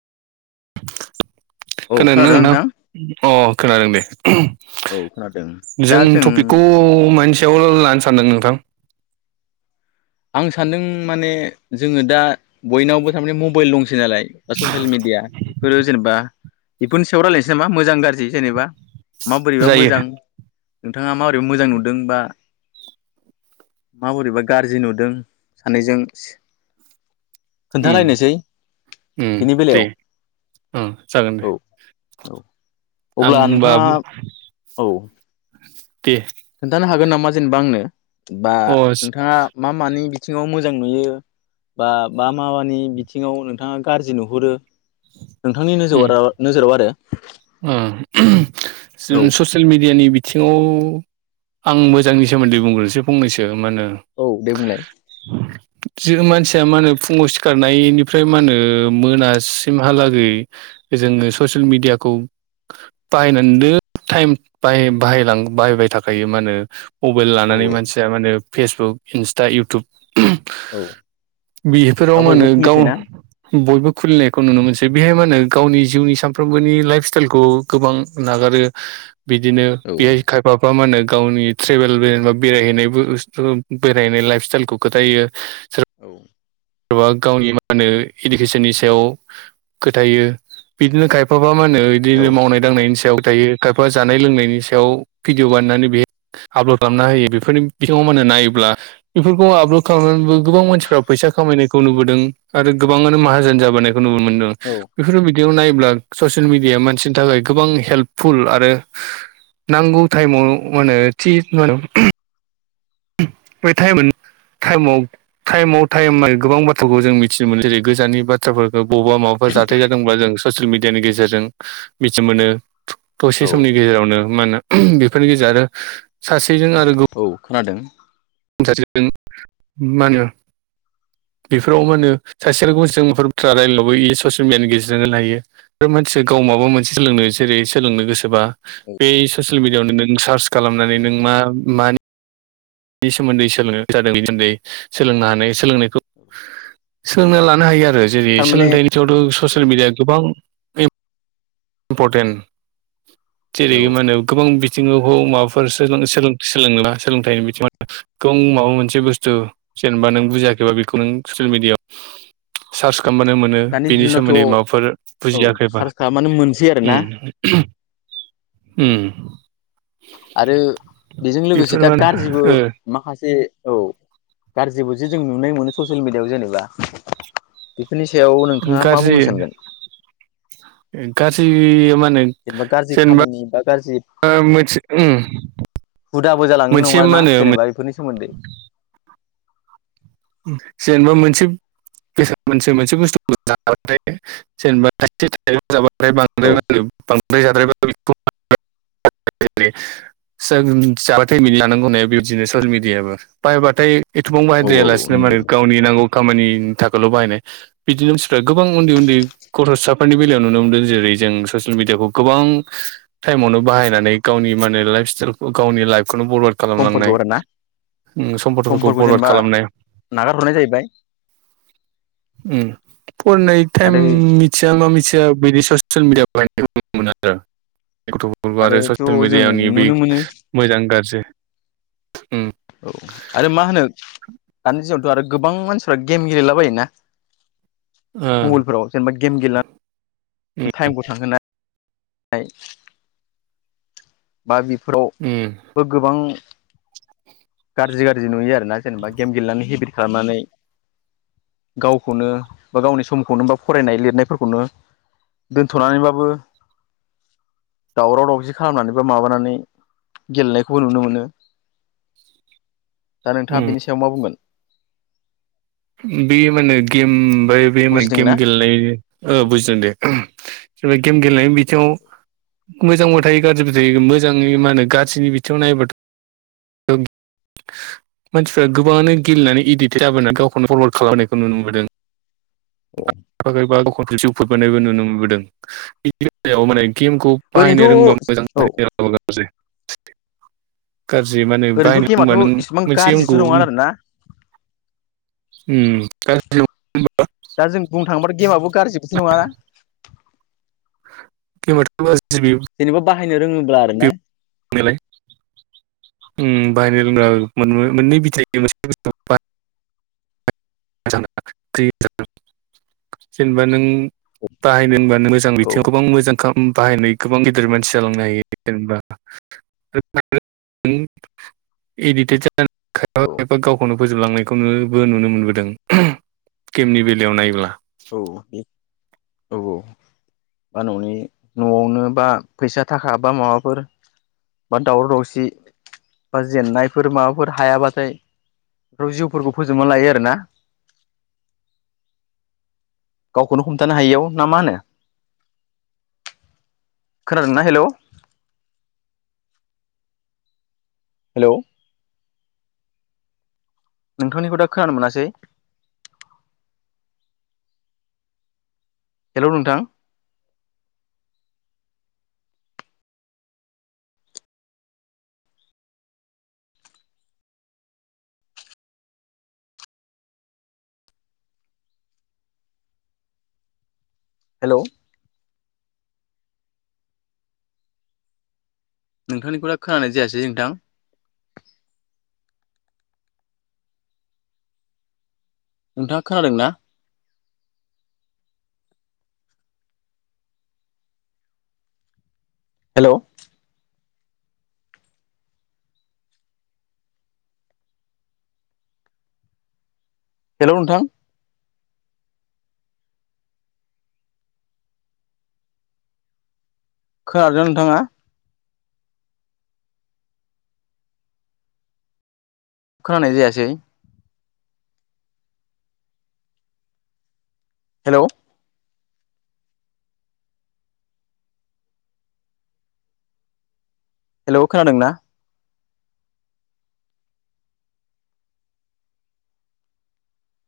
औ खोनादोंना खोनादों नोंथां अ खोनादों दे औ खोनादों दा जों टपिकखौ मोनानसेयाव लानो सानदों नोंथां आं सानदों माने जोङो दा बयनावबो थारमाने मबाइल दं नालाय बा ससियेल मिडिया बेफोरो जेनेबा बेफोरनि सायाव रायजलायनोसै नामा मोजां गाज्रि जेनेबा माबोरैबा जायो मोजां नोंथाङा माबोरैबा मोजां नुदों बा माबोरैबा गाज्रि नुदों सानैजों उम खोन्थालायनोसै बेनि दे बेलायाव उम जागोन दे औ औ आं अब्ला नोंथाङा बाबु औ खोन्थानो हागोन नामा जेनेबा आंनो बा अ उम नोंथाङा मा मानि बिथिङाव मोजां नुयो बा मा म मानि बिथिङाव नोंथाङा गाज्रि नुहुरो नोंथांनि नोजोर नोजोराव आरो ओ ज ससियेल मिेडियानि बिथिङाव आं मोजांनि सोमोन्दै बुंग्रोनसै फंनैसो मा होनो औ दे बुंलाय मानसिया मा होनो फुङाव सिखारनायनिफ्राय मा होनो मोनास सिमहालागै जोङो ससियेल मिडियाखौ बाहायनानै दो टाइम ब बाहाय बाहायबाय थाखायो मा होनो मबाइल औ लानानै मानसिया माने फेसबुक इन्स्टा इउटुब औ दा बेफोराव मा बयबो होनो गाव खुलिसैना बयबो खुलिनाय खौ नुनो मोनसै बेहाय मा होनो गावनि जिउनि सानफ्रामबोनि लाइफ स्टाइलखौ गोबां नागारो बिदिनो औ बेहाय खायफाफ्रा मा होनो गावनि ट्रेभेलबा बेरायहैनायबो बेरायहैनाय लाइफ स्टाइलखौ खोथायो औ सोरबा गावनि मा होनो इडुकेसननि सायाव फोथायो बिदिनो खायफा माबा मा होनो औ बिदिनो मावनाय दांनायनि सायाव थायो खायफा जानाय लोंनायनि सायाव भिडिअ बानायनानै बेहाय आपल'ड खालामना होयो बेफोरनि बिथांमोन नायोब्ला बेफोरखौ आप्ल'ड खालामनानैबो गोबां मानसिफ्रा फैसा खामायनायखौ नुबोदों आरो गोबाङानो माहाजोन जाबोनायखौ नुनो मोनदों औ बेफोर बि दियाव नायोबब्ला ससियेल मिडिया मानसिनि थाखाय गोबां हेल्पफुल आरो नांगौ टाइमाव माने थि मा बै टाइमोन टाइमाव टाइमाव टाइम गोबां बाथ्राखौ जों मिथिनो मोनो जेरै गोजाननि बाथ्राफोरखौ बबा माबाफोर जाथाय जादोंब्ला जों ससियेल मिडियानि गेजेरजों मिथि मोनो दसे औ समनि गेजेरावनो मा होनो बेफोरनि गेजेर आरो सासेजों आरो गो औ खोनादों सासेजों मा होनो [inaudible] बेफोराव मा होन सासेल' गावसोरजों फोर रायलायला बायो ससियेल मिडियानि गेजेरजों लायो मानसि गाव माबा मोनसे सोलोंनो जेरै सोलोंनो गोसोबा औ बे ससिल मिडियावनो नों सार्च खालामनानै नों मा - मानि बे सोमोन्दै सोलों जादों सोमोन्दै सोलोंनो हानाय सोलोंनाय [inaudible] सोलोंना लानो हायो आरो जेरै थारमाने सोलोंथाइनि सायावथ' ससियेल मिडिया गोबां इम्परटेन्ट जेरै औ मा होनो गोबां बि थिङावखौ माबाफोर सोलों-सोलों-सोलोंना सोलोंथाइनि बिथिङाव गोबां माबा मोनसे बुस्थु जेनेबा नों बुजियाखैबा बेखौ नों ससियेल मिडियाआव सार्च खालामबानो मोनो दानि बेनि दिनावथ' सोमोन्दै माबाफोर औ बुजियाखैबा सार्च खालामबानो मोनसै आरो ना उम -उम आरो बेजों लोगोसे बेफोर दा मा होनो गारजिबो ओ माखासे औ गारजिबो जे जों नुनाय मोनो ससियेल मिडियाव जेनेबा फोनि सायाव नोंथाङा मा गाज्रि बुंनो सानगोन गाज्रि मा होनो जेनेबा गाज्रि जेनेबा खामानि बा गाज्रि मोनसे उम हुदाबो जालांनो मोनसे नङा मा ना होनो जेनेबा बेफोरनि सोमोन्दै जेनेबा मोनसे [unintelligible] मोनसे मोनसे बुस्थु [unintelligible] जेनेबा [unintelligible] जाबाय ओमफ्राय औ बांद्राय - बांद्राय जाद्रायबाय [inaudible] [unintelligible] सोम जाबाथाय बिनि लानांगौ नेव बिदिनो ससियेल मिडियाबो बाहबाथाय एथ'बां औ औ औ बाहायद्रायालासिनो माने नंगौ गावनि नांगौ खामानिनि थाखायल' बाहायनाय बिदिनो मानसिफ्रा गोबां उन्दै- उन्दै गथ'साफोरनि बेलायाव नुनो मोनदों जेरै जों ससियेल मिडियाखौ गोबां टाइमावनो बायनानै गावनि माने लाइफ स्टाइलखौ गावनि लाइफ खौनो बरबाड खालामलांनाय समफोरखौ आरोना उम सम्पदफोरखौ बरबाड खालामनाय नागार हरनाय जाहैबाय उम फरायनाय टाइम आरो मिथिया मा मिथिया बिदि ससियेल मिडिया बा हायनायखो नुनो मोनो आरो [unintelligible] आरो आरोथ' ससियेल जों मिडियानि बि नुनो मोनो मोजां गाज्रि उम औ आरो मा होनो दानि थ' आरो गोबां मानसिफ गेम गेलेला बायो ना उम जेनेबा गेम गेला टाइमखौ थांहोना [unintelligible] बा बेफोराव उम बो गोबां गारजि - गारजि नुयो आरोना जेनेबा गेम गेलेनानै हेबिट खालामनानै गावखौनो बा गावनि समखौनो बा फरायनाय लिरनायफोरखौनो दोनथ'नानैबाबो दावराव- दावसि खालामनानैबा माबानानै गेलेनायखौबो नुनो मोनो दा नोंथाङा बेनि सायाव मा बुंगोन बेयो माने गेम फाय बे मा गेम बुजिदोंना गेलेनायनि‌ ओ औ बुजिदों दे गेम गेलेनायनि बिथिङाव मोजांबो थायो गाज्रिबो थायो मोजाङै मा होनो गाज्रिनि बिथिङाव नायोबाथ' औ मानसिफ्रा गोबाङानो गेलेनानै इडिटेड जाबोना गावखौनो फरवार्ड खालामनायखौ नुनो मोनदों औ थागोरबा गावखौ जिउ फोबबोनायबो नुनो मोनबोदों बेनि बेलायाव माने गेमखौ बायनो रोंबा मोजां ओरैनोथ' औ रोङाबा गाज्रि गाज्रि माने बाहायनो ओरैनोथ' गेमाथ' रोंबा नों इसिबां मोनसे गाज्रिथ' गेमखौ नङा उम आरोना गाज्रि नङा होमबा थांबाथ' गेमाबो गाज्रिबोथ' नङा ना गेमाथ' गाज्रि बेबो जेनेबा बाहायनो रोङोब्ला आरो ना। नेलाय। उम बाहायनो रोंबा मोन मोननै बिथाय मोनसे मोसे बा [unintelligible] बाहायनो होनबानो मोजां औ बिथिङाव गोबां मोजां खा बाहायनाय गोबां गिदिर मानसि जालांनो हायो जेनेबा ओं इडिटेथ जाना‌ खायफा औ खायफा गावखौनो फोजोबलांनायखौनोबो नुनो मोनबोदों गेमनि बेलायाव नाय्ला औ औ बा न'नि न'आवनो बा फैसा थाखा बा माबाफोर बा दावराव दावसि बा जेननायफोर माबाफोर हायाबाथाय फ्राव जिउफोरखौ फोजोबना लायो आरो ना गावखौनो हमथानो हायियाव ना मा होनो खोनादोंना हेलौ हेलौ नोंथांनिखौ दा खोनानो मोनासै हेलौ‌ नोंथां हेलौ नोंथांनिखौल खोनानाय जायासै नोंथां नोंथाङा खोनादों ना हेलौ हेलौ नोंथां खोनादों नोंथाङा खोनानाय जायासै। हेलौ। हेलौ खोनादों ना